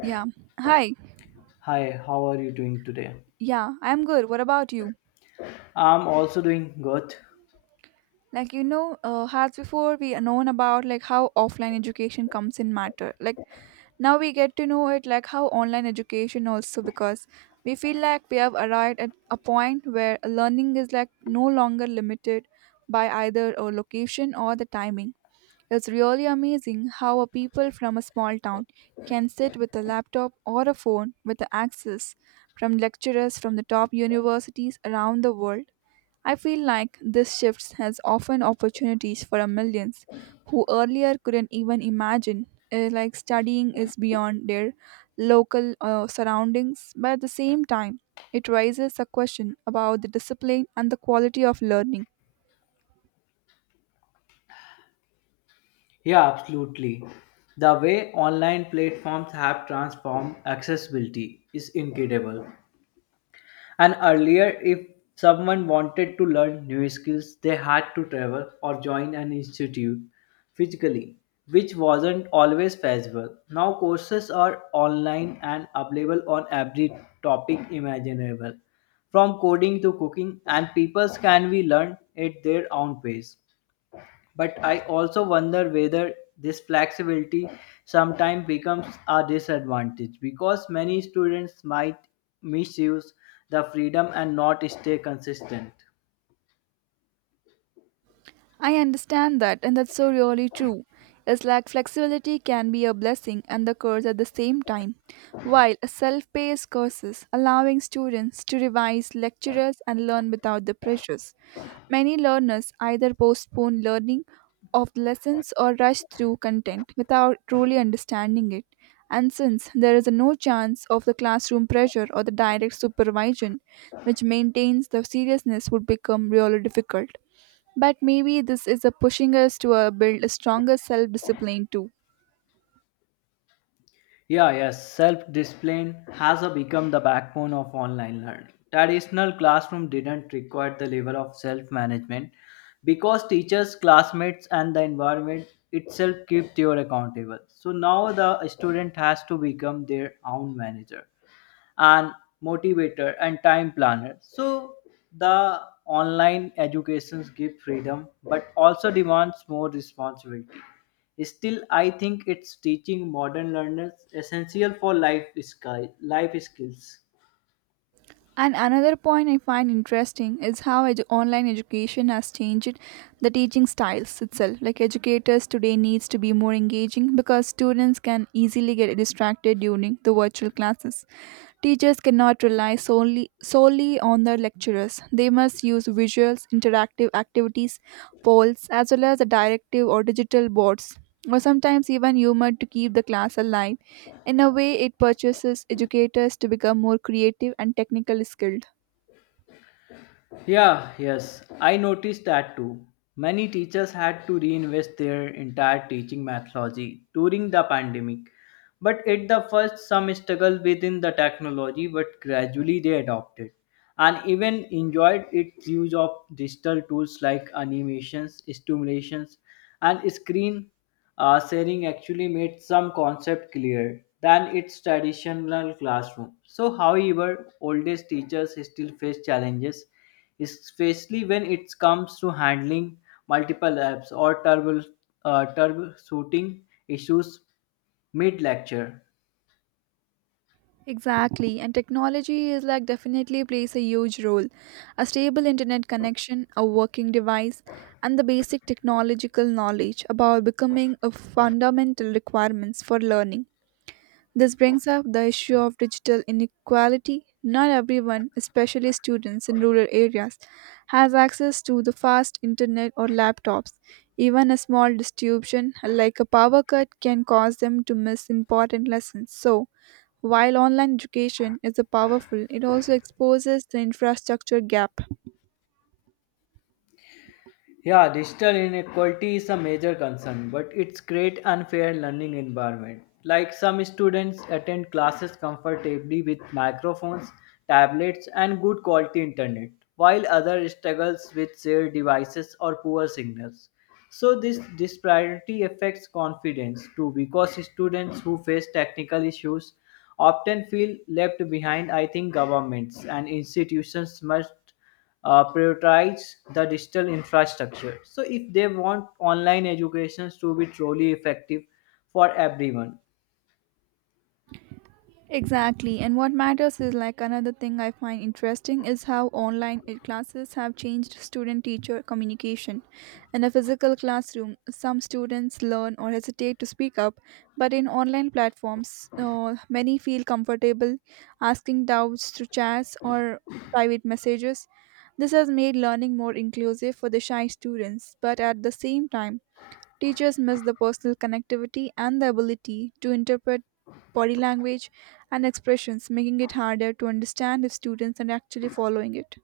Yeah. Hi. Hi, how are you doing today? Yeah, I'm good. What about you? I'm also doing good. As before we known about like how offline education comes in matter. Like now we get to know it like how online education also, because we feel like we have arrived at a point where learning is like no longer limited by either a location or the timing. It's really amazing how a people from a small town can sit with a laptop or a phone with the access from lecturers from the top universities around the world. I feel like this shift has often opportunities for a millions who earlier couldn't even imagine like studying is beyond their local surroundings, but at the same time it raises a question about the discipline and the quality of learning. Yeah, absolutely. The way online platforms have transformed accessibility is incredible. And earlier, if someone wanted to learn new skills, they had to travel or join an institute physically, which wasn't always feasible. Now, courses are online and available on every topic imaginable, from coding to cooking, and people can be learned at their own pace. But I also wonder whether this flexibility sometimes becomes a disadvantage because many students might misuse the freedom and not stay consistent. I understand that, and that's so really true. It's like flexibility can be a blessing and the curse at the same time. While self paced courses allowing students to revise lecturers and learn without the pressures, many learners either postpone learning of lessons or rush through content without truly understanding it. And since there is no chance of the classroom pressure or the direct supervision, which maintains the seriousness would become really difficult. But maybe this is a pushing us to build a stronger self discipline too. Yeah, yes, self discipline has a become the backbone of online learning. Traditional classroom didn't require the level of self management because teachers, classmates, and the environment itself keep you accountable. So now the student has to become their own manager and motivator and time planner. So the online educations give freedom but also demands more responsibility. Still, I think it's teaching modern learners essential for life, sky, life skills. And another point I find interesting is how online education has changed the teaching styles itself. Like educators today needs to be more engaging because students can easily get distracted during the virtual classes. Teachers cannot rely solely on their lecturers. They must use visuals, interactive activities, polls, as well as the directive or digital boards, or sometimes even humor to keep the class alive. In a way, it purchases educators to become more creative and technically skilled. Yeah, yes, I noticed that too. Many teachers had to reinvest their entire teaching methodology during the pandemic. But at the first, some struggled within the technology, but gradually they adopted and even enjoyed its use of digital tools like animations, stimulations, and screen. Sharing actually made some concept clear than its traditional classroom. So, however, oldest teachers still face challenges, especially when it comes to handling multiple apps or troubleshooting issues mid lecture. Exactly, and technology is like definitely plays a huge role. A stable internet connection, a working device, and the basic technological knowledge about becoming a fundamental requirements for learning. This brings up the issue of digital inequality. Not everyone, especially students in rural areas, has access to the fast internet or laptops. Even a small disruption like a power cut can cause them to miss important lessons. So, while online education is a powerful, it also exposes the infrastructure gap. Yeah, digital inequality is a major concern, but it's create unfair learning environment. Like some students attend classes comfortably with microphones, tablets, and good quality internet, while others struggles with shared devices or poor signals. So this disparity affects confidence too, because students who face technical issues often feel left behind. I think governments and institutions must prioritize the digital infrastructure. So, if they want online educations to be truly effective for everyone, Exactly, and what matters is like another thing I find interesting is how online classes have changed student teacher communication. In a physical classroom, some students learn or hesitate to speak up, but in online platforms, many feel comfortable asking doubts through chats or private messages. This has made learning more inclusive for the shy students, but at the same time, teachers miss the personal connectivity and the ability to interpret body language and expressions, making it harder to understand if students are actually following it.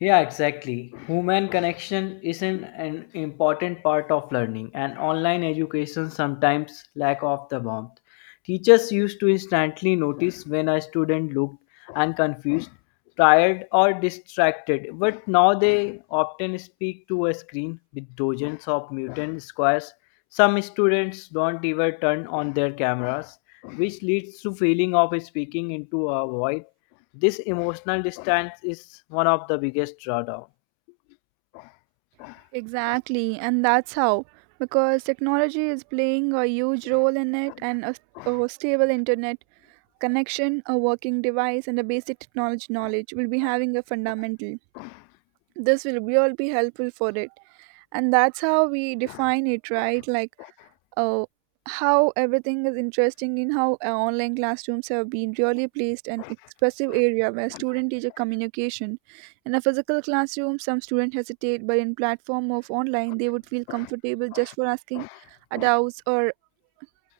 yeah, exactly. Human connection isn't an important part of learning, and online education sometimes lack of the warmth. Teachers used to instantly notice when a student looked and confused, tired, or distracted, but now they often speak to a screen with dozens of mutant squares. Some students don't even turn on their cameras, which leads to feeling of speaking into a void. This emotional distance is one of the biggest drawdown. Exactly, and that's how. Because technology is playing a huge role in it, and a stable internet connection, a working device, and a basic technology knowledge will be having a fundamental. This will be all be helpful for it, and that's how we define it, right? Like uh, how everything is interesting in how online classrooms have been really placed an expressive area where student teacher communication in a physical classroom some students hesitate, but in platform of online they would feel comfortable just for asking doubts or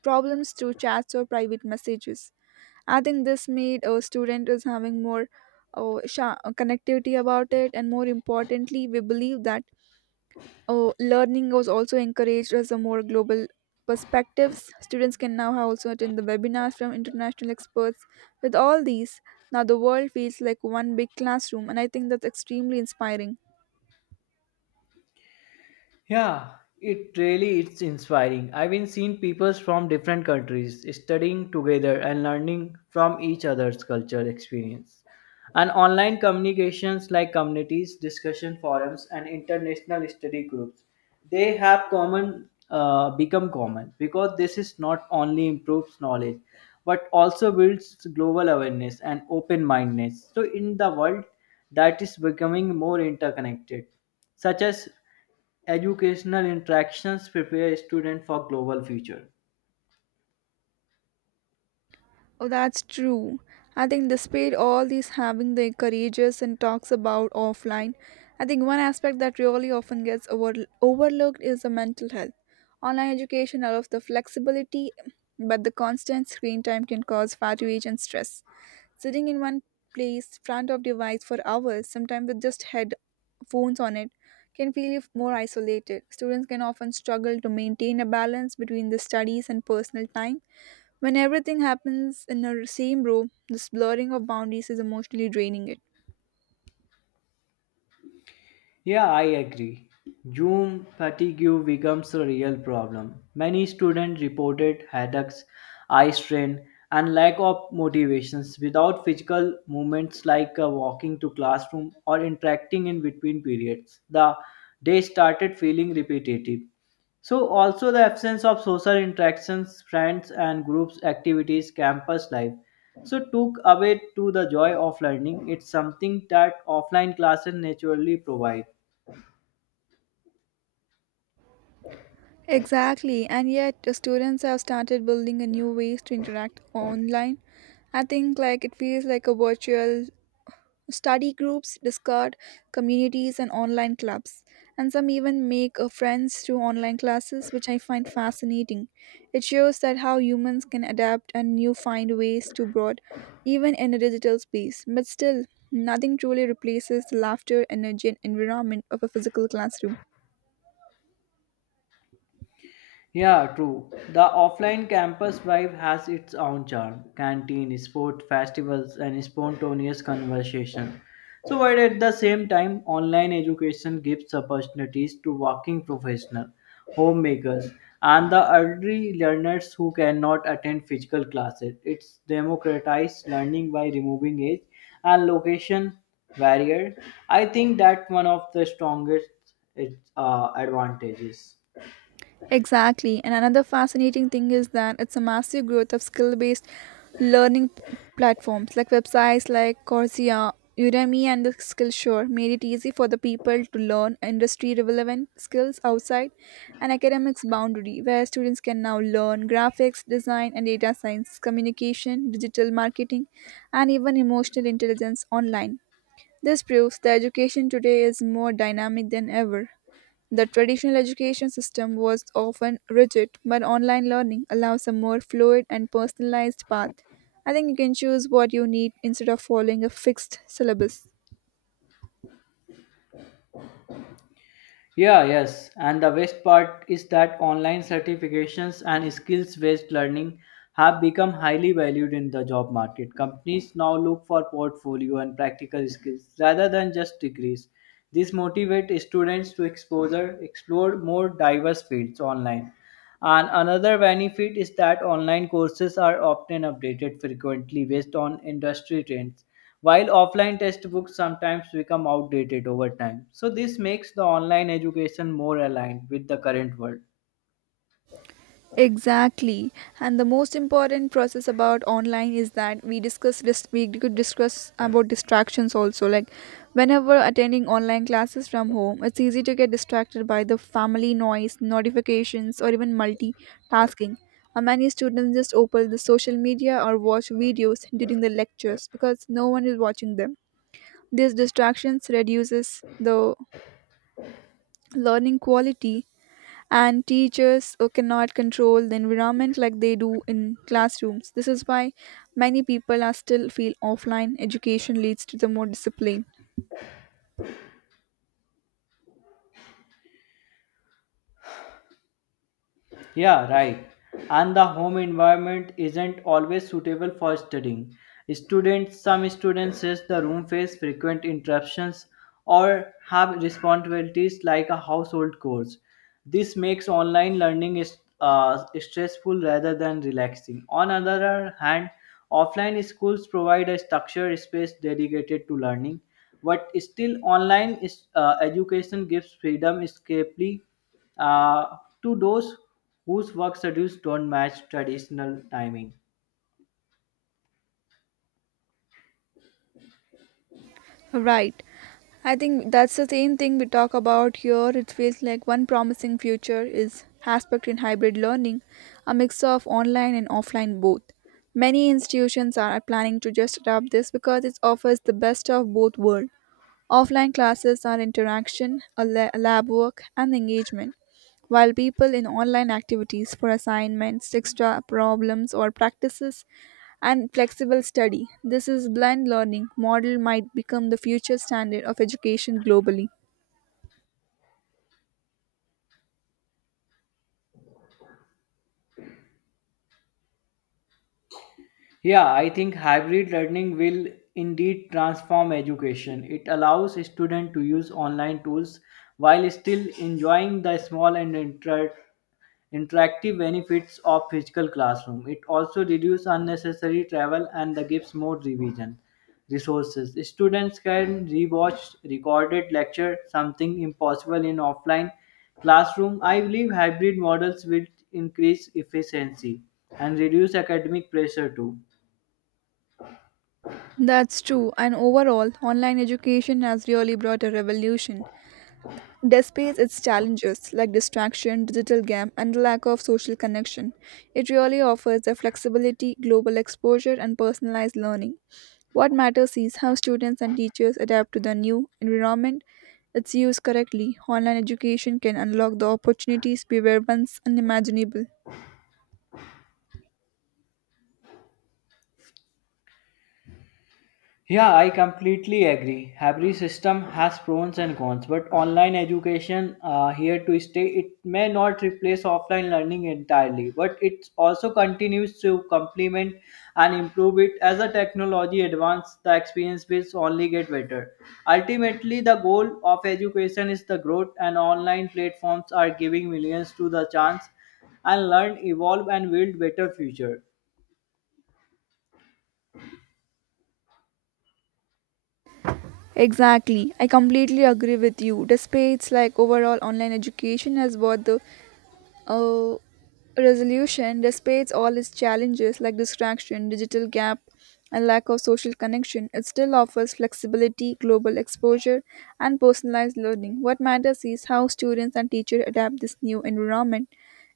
problems through chats or private messages. I think this made a student is having more connectivity about it, and more importantly we believe that, oh, learning was also encouraged as a more global perspectives. Students can now also attend the webinars from international experts. With all these, now the world feels like one big classroom, and I think that's extremely inspiring. Yeah, it really it's inspiring. I've been seeing peoples from different countries studying together and learning from each other's culture experience. And online communications like communities, discussion forums, and international study groups, they have common become common because this is not only improves knowledge but also builds global awareness and open-mindedness. So in the world that is becoming more interconnected such as educational interactions prepare students for global future. Oh, that's true. I think despite all these having the courageous and talks about offline, I think one aspect that really often gets overlooked is the mental health. Online education allows the flexibility, but the constant screen time can cause fatigue and stress. Sitting in one place, front of device for hours, sometimes with just headphones on it, can feel more isolated. Students can often struggle to maintain a balance between the studies and personal time. When everything happens in the same room, this blurring of boundaries is emotionally draining it. Yeah, I agree. Zoom fatigue becomes a real problem. Many students reported headaches, eye strain, and lack of motivations without physical movements like walking to classroom or interacting in between periods. The day started feeling repetitive. So also the absence of social interactions, friends and groups activities, campus life. So took away to the joy of learning. It's something that offline classes naturally provide. Exactly, and yet the students have started building a new ways to interact online. I think like it feels like a virtual study groups, Discord communities, and online clubs. And some even make friends through online classes, which I find fascinating. It shows that how humans can adapt and new find ways to broad, even in a digital space. But still, nothing truly replaces the laughter, energy, and environment of a physical classroom. Yeah, true. The offline campus vibe has its own charm. Canteen, sport, festivals, and spontaneous conversation. So, while at the same time, online education gives opportunities to working professionals, homemakers, and the early learners who cannot attend physical classes. It's democratized learning by removing age and location barrier. I think that one of the strongest its, advantages. Exactly. And another fascinating thing is that it's a massive growth of skill based learning platforms like websites like Coursera, Udemy, and the Skillshare made it easy for the people to learn industry relevant skills outside an academic's boundary, where students can now learn graphics, design, and data science, communication, digital marketing, and even emotional intelligence online. This proves that education today is more dynamic than ever. The traditional education system was often rigid, but online learning allows a more fluid and personalized path. I think you can choose what you need instead of following a fixed syllabus. Yeah, yes. And the best part is that online certifications and skills based learning have become highly valued in the job market. Companies now look for portfolio and practical skills rather than just degrees. This motivates students to exposure, explore more diverse fields online and another benefit is that online courses are often updated frequently based on industry trends, while offline textbooks sometimes become outdated over time. So, this makes the online education more aligned with the current world. Exactly. And the most important process about online is that we could discuss about distractions also. Like whenever attending online classes from home, it's easy to get distracted by the family noise, notifications, or even multitasking. And many students just open the social media or watch videos during the lectures because no one is watching them. These distractions reduces the learning quality, and teachers cannot control the environment like they do in classrooms. This is why many people are still feel offline education leads to the more discipline. Yeah, right. And the home environment isn't always suitable for studying. Students, some students says the room face frequent interruptions or have responsibilities like a household chores. This makes online learning is stressful rather than relaxing. On other hand, offline schools provide a structured space dedicated to learning, but still online is, education gives freedom escapely uh, to those whose work schedules don't match traditional timing. Right. I think that's the same thing we talk about here. It feels like one promising future is aspect in hybrid learning, a mix of online and offline both. Many institutions are planning to just adopt this because it offers the best of both worlds. Offline classes are interaction, lab work, and engagement, while people in online activities for assignments, extra problems, or practices, and flexible study. This is blend learning model might become the future standard of education globally. Yeah, I think hybrid learning will indeed transform education. It allows students to use online tools while still enjoying the small and interactive benefits of physical classroom. It also reduces unnecessary travel and the gives more revision resources. Students can rewatch recorded lecture, something impossible in offline classroom. I believe hybrid models will increase efficiency and reduce academic pressure too. That's true, and overall, online education has really brought a revolution. Despite its challenges like distraction, digital game, and the lack of social connection, it really offers the flexibility, global exposure, and personalized learning. What matters is how students and teachers adapt to the new environment. It's used correctly. Online education can unlock the opportunities we were once unimaginable. Yeah, I completely agree. Every system has pros and cons, but online education here to stay. It may not replace offline learning entirely, but it also continues to complement and improve it as the technology advances. The experience will only get better. Ultimately, the goal of education is the growth, and online platforms are giving millions to the chance and learn, evolve, and build better future. Exactly. I completely agree with you. Despite its like overall online education has brought the uh, resolution, despite all its challenges like distraction, digital gap, and lack of social connection, it still offers flexibility, global exposure, and personalized learning. What matters is how students and teachers adapt this new environment.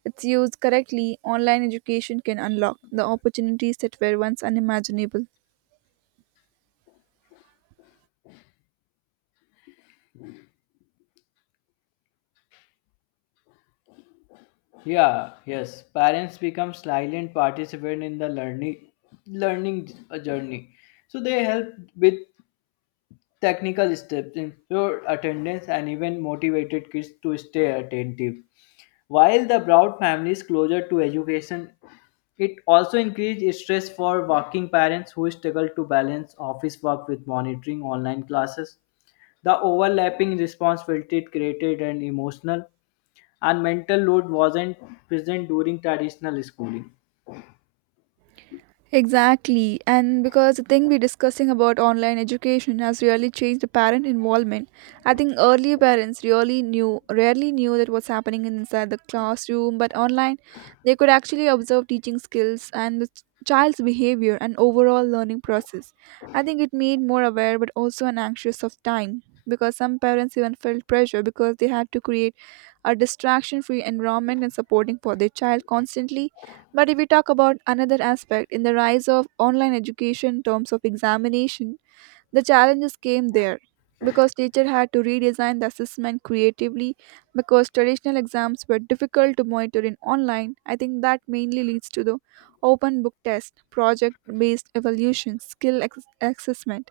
It's used correctly, online education can unlock the opportunities that were once unimaginable. Yeah, yes. Parents become silent participant in the learning journey. So they help with technical steps, ensure attendance, and even motivated kids to stay attentive. While the brought families closer to education, it also increased stress for working parents who struggle to balance office work with monitoring online classes. The overlapping responsibility created an emotional and mental load wasn't present during traditional schooling. Exactly, and because the thing we're discussing about online education has really changed the parent involvement. I think earlier parents rarely knew that what's happening inside the classroom, but online they could actually observe teaching skills and the child's behavior and overall learning process. I think it made more aware but also an anxious of time, because some parents even felt pressure because they had to create a distraction free environment and supporting for their child constantly. But if we talk about another aspect in the rise of online education in terms of examination, the challenges came there because teacher had to redesign the assessment creatively, because traditional exams were difficult to monitor in online. I think that mainly leads to the open book test, project based evaluation, assessment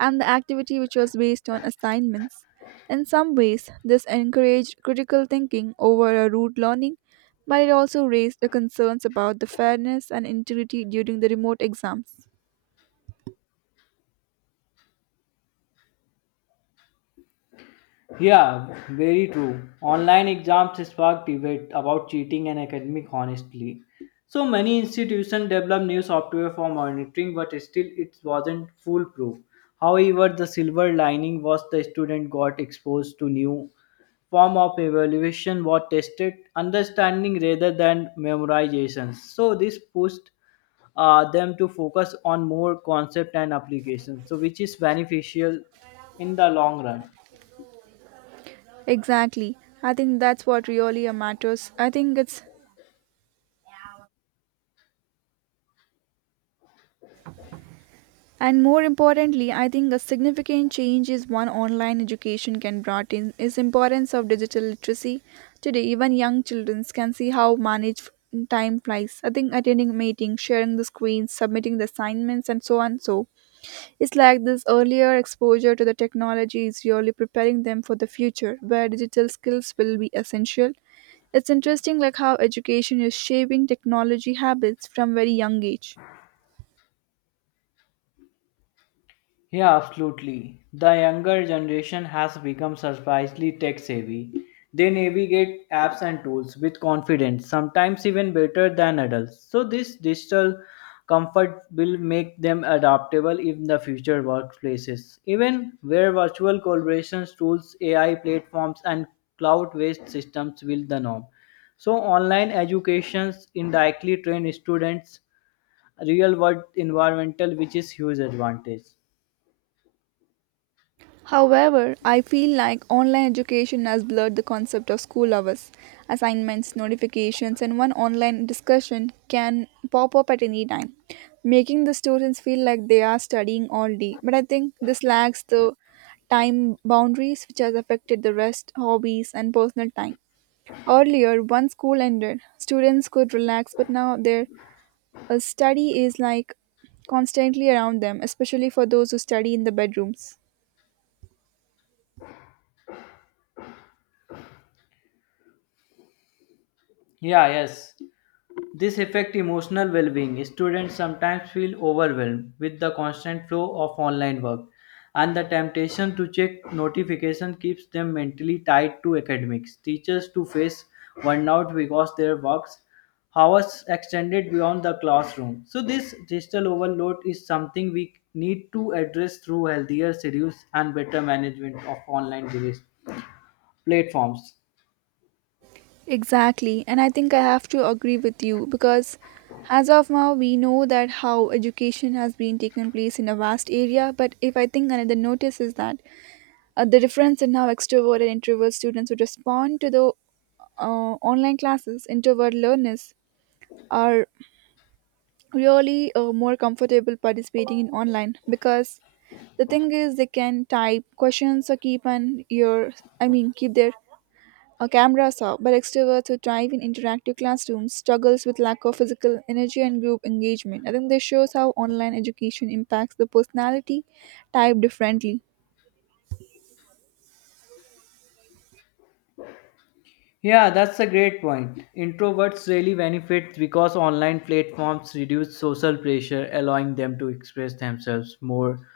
and the activity which was based on assignments. In some ways, this encouraged critical thinking over a rote learning, but it also raised the concerns about the fairness and integrity during the remote exams. Yeah, very true. Online exams sparked debate about cheating and academic honesty. So many institutions developed new software for monitoring, but still it wasn't foolproof. However, the silver lining was the student got exposed to new form of evaluation what tested understanding rather than memorization. So this pushed them to focus on more concept and applications so which is beneficial in the long run. Exactly. I think that's what really matters. I think it's, and more importantly, I think a significant change is one online education can brought in is importance of digital literacy. Today, even young children can see how manage time flies. I think attending meetings, sharing the screens, submitting the assignments, and so on so. It's like this earlier exposure to the technology is really preparing them for the future, where digital skills will be essential. It's interesting like how education is shaping technology habits from very young age. Yeah, absolutely. The younger generation has become surprisingly tech savvy. They navigate apps and tools with confidence, sometimes even better than adults. So, this digital comfort will make them adaptable in the future workplaces. Even where virtual collaboration tools, AI platforms, and cloud based systems will the norm. So, online educations indirectly train students real world environmental, which is huge advantage. However, I feel like online education has blurred the concept of school hours. Assignments, notifications, and one online discussion can pop up at any time, making the students feel like they are studying all day. But I think this lacks the time boundaries, which has affected the rest, hobbies, and personal time. Earlier, once school ended, students could relax, but now their study is like constantly around them, especially for those who study in the bedrooms. Yeah, yes. This affects emotional well-being. Students sometimes feel overwhelmed with the constant flow of online work, and the temptation to check notification keeps them mentally tied to academics. Teachers to face burnout because their works hours extended beyond the classroom. So this digital overload is something we need to address through healthier schedules and better management of online device platforms. Exactly, and I think I have to agree with you because as of now we know that how education has been taken place in a vast area, but if I think another notice is that the difference in how extrovert and introvert students would respond to the online classes, introvert learners are really more comfortable participating in online because the thing is they can type questions or keep an ear keep their a camera saw, but extroverts who thrive in interactive classrooms struggles with lack of physical energy and group engagement. I think this shows how online education impacts the personality type differently. Yeah, that's a great point. Introverts really benefit because online platforms reduce social pressure, allowing them to express themselves more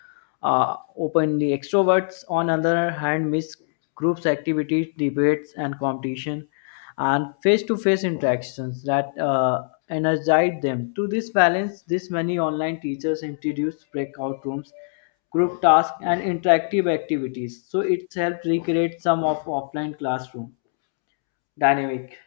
openly. Extroverts, on the other hand, miss groups activities, debates, and competition, and face-to-face interactions that energize them. To this balance, this many online teachers introduce breakout rooms, group tasks, and interactive activities. So it helps recreate some of offline classroom dynamic.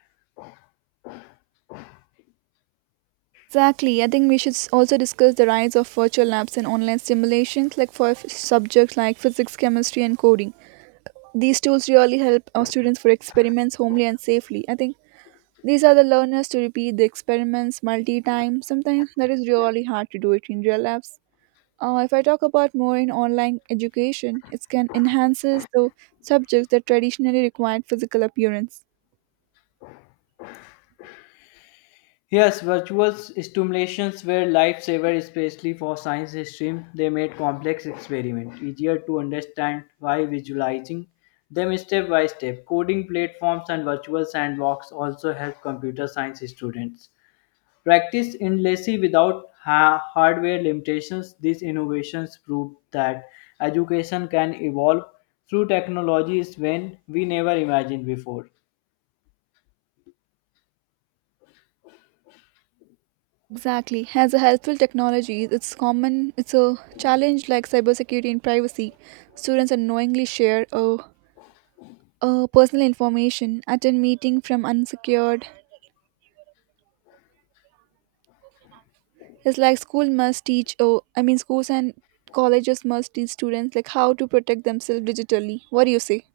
Exactly. I think we should also discuss the rise of virtual labs and online simulations, like for subjects like physics, chemistry, and coding. These tools really help our students for experiments homely and safely. I think these are the learners to repeat the experiments multi times. Sometimes that is really hard to do it in real labs. If I talk about more in online education, it can enhances the subjects that traditionally required physical appearance. Yes, virtual stimulations were lifesaver, especially for science stream. They made complex experiments easier to understand by visualizing them step by step. Coding platforms and virtual sandbox also help computer science students practice endlessly without hardware limitations. These innovations prove that education can evolve through technologies when we never imagined before. Exactly. As a helpful technology, it's common. It's a challenge like cybersecurity and privacy. Students unknowingly share personal information, attend meeting from unsecured. It's like school must teach. Schools and colleges must teach students like how to protect themselves digitally. What do you say?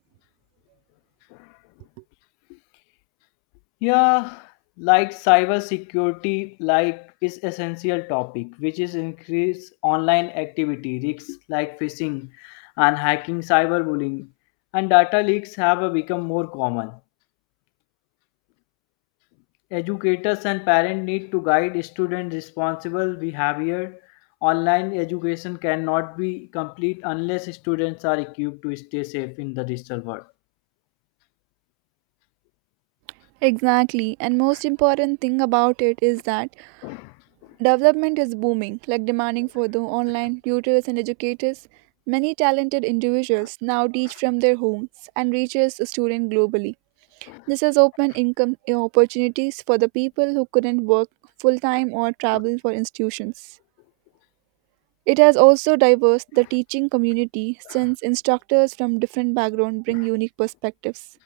Yeah, like cybersecurity, like is essential topic, which is increase online activity risks like phishing and hacking, cyberbullying, and data leaks have become more common. Educators and parents need to guide students responsible behavior. Online education cannot be complete unless students are equipped to stay safe in the digital world. Exactly. And most important thing about it is that development is booming, like demanding for the online tutors and educators. Many talented individuals now teach from their homes and reaches students globally. This has opened income opportunities for the people who couldn't work full time or travel for institutions. It has also diverse the teaching community since instructors from different backgrounds bring unique perspectives.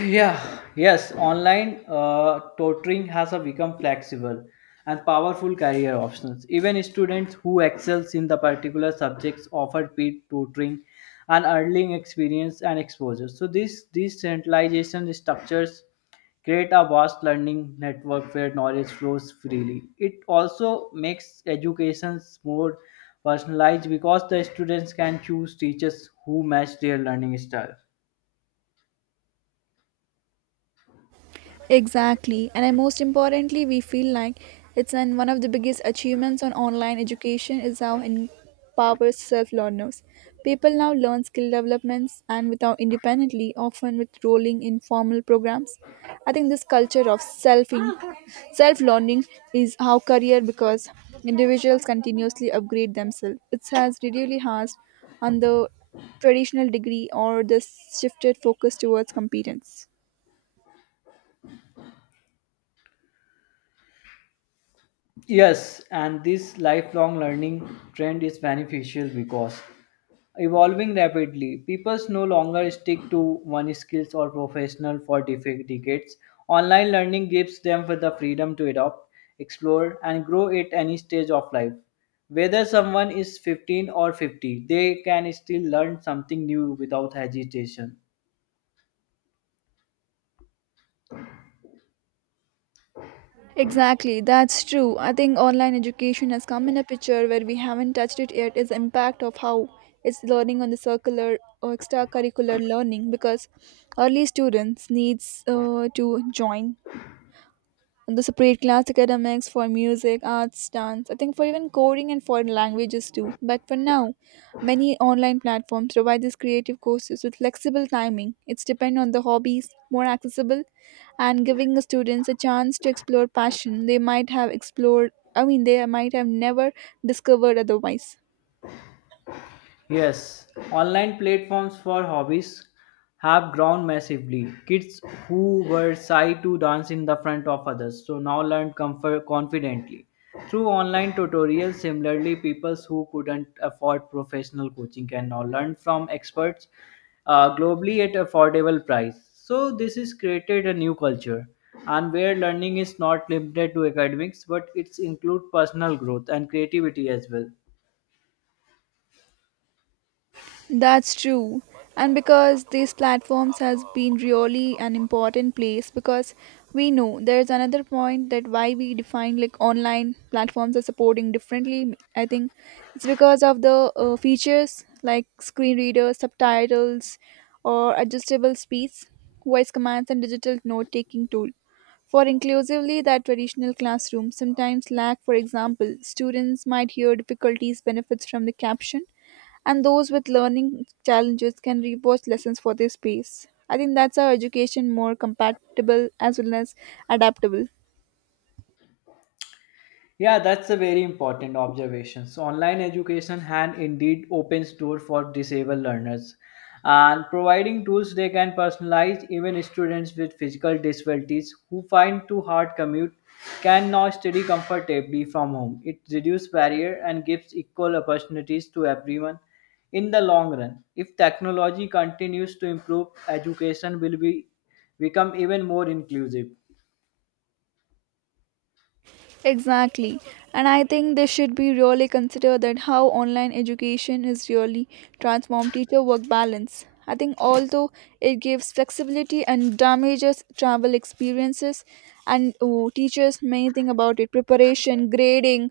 Yeah, yes, online tutoring has a become flexible and powerful career options. Even students who excels in the particular subjects offer peer tutoring and earning experience and exposure. So this these centralization structures create a vast learning network where knowledge flows freely. It also makes education more personalized because the students can choose teachers who match their learning style. Exactly. Most importantly, we feel like one of the biggest achievements on online education is how it empowers self-learners. People now learn skill developments and without independently, often with rolling in formal programs. I think this culture of self-learning is how career because individuals continuously upgrade themselves. It has really harsh on the traditional degree or this shifted focus towards competence. Yes, and this lifelong learning trend is beneficial because evolving rapidly. People no longer stick to one skills or professional for decades. Online learning gives them the freedom to adopt, explore, and grow at any stage of life. Whether someone is 15 or 50, they can still learn something new without hesitation. Exactly, that's true. I think online education has come in a picture where we haven't touched it yet is the impact of how it's learning on the circular or extracurricular learning because early students needs to join and they separate class academics for music, arts, dance, I think for even coding and foreign languages too. But for now, many online platforms provide these creative courses with flexible timing. It's depend on the hobbies, more accessible, and giving the students a chance to explore passion they might have explored. They might have never discovered otherwise. Yes, online platforms for hobbies have grown massively. Kids who were shy to dance in the front of others so now learn comfort confidently through online tutorials. Similarly, people who couldn't afford professional coaching can now learn from experts globally at affordable price. So this has created a new culture and where learning is not limited to academics but it's include personal growth and creativity as well. That's true. And because these platforms has been really an important place because we know there's another point that why we define like online platforms are supporting differently. I think it's because of the features like screen readers, subtitles, or adjustable speeds, voice commands, and digital note-taking tool. For inclusively that traditional classroom sometimes lack, for example, students might hear difficulties benefits from the caption and those with learning challenges can rewatch lessons for their space. I think that's how education more compatible as well as adaptable. Yeah, that's a very important observation. So online education can indeed opens door for disabled learners and providing tools they can personalize even students with physical disabilities who find too hard commute can now study comfortably from home. It reduces barrier and gives equal opportunities to everyone in the long run. If technology continues to improve, education will be become even more inclusive. Exactly. And I think they should be really consider that how online education is really transform teacher work balance. I think although it gives flexibility and damages travel experiences and teachers may think about it preparation, grading,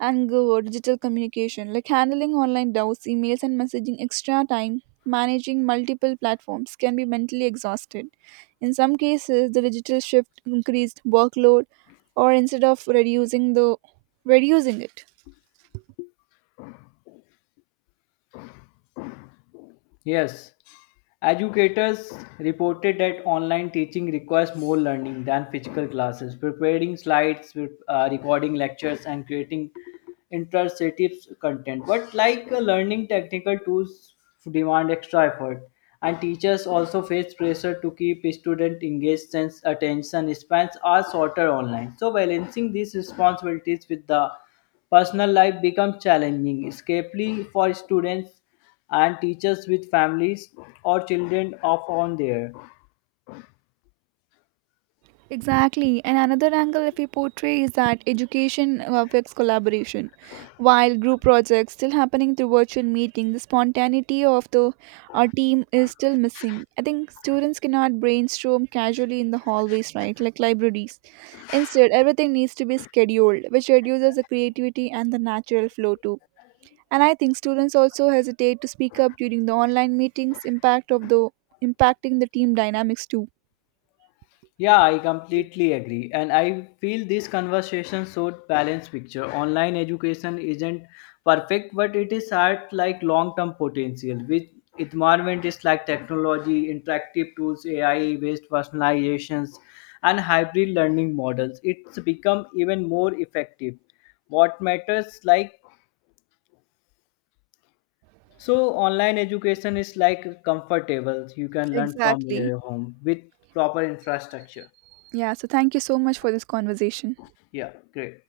and go digital communication, like handling online doubts, emails, and messaging extra time, managing multiple platforms can be mentally exhausted. In some cases, the digital shift increased workload, or instead of reducing it. Yes, educators reported that online teaching requires more learning than physical classes. Preparing slides, recording lectures, and creating interactive content. But like learning technical tools demand extra effort, and teachers also face pressure to keep student engaged since attention spans are shorter online. So balancing these responsibilities with the personal life becomes challenging, especially for students and teachers with families or children of on there. Exactly. And another angle if we portray is that education affects collaboration. While group projects still happening through virtual meeting, the spontaneity of the our team is still missing. I think students cannot brainstorm casually in the hallways, right? Like libraries. Instead, everything needs to be scheduled, which reduces the creativity and the natural flow too. And I think students also hesitate to speak up during the online meetings, impacting the team dynamics too. Yeah, I completely agree. And I feel this conversation showed balanced picture. Online education isn't perfect, but it is at like long-term potential with environment is like technology, interactive tools, AI-based personalizations, and hybrid learning models. It's become even more effective. What matters like so online education is like comfortable. You can learn from Exactly. your home with proper infrastructure. Yeah, so thank you so much for this conversation. Yeah, great.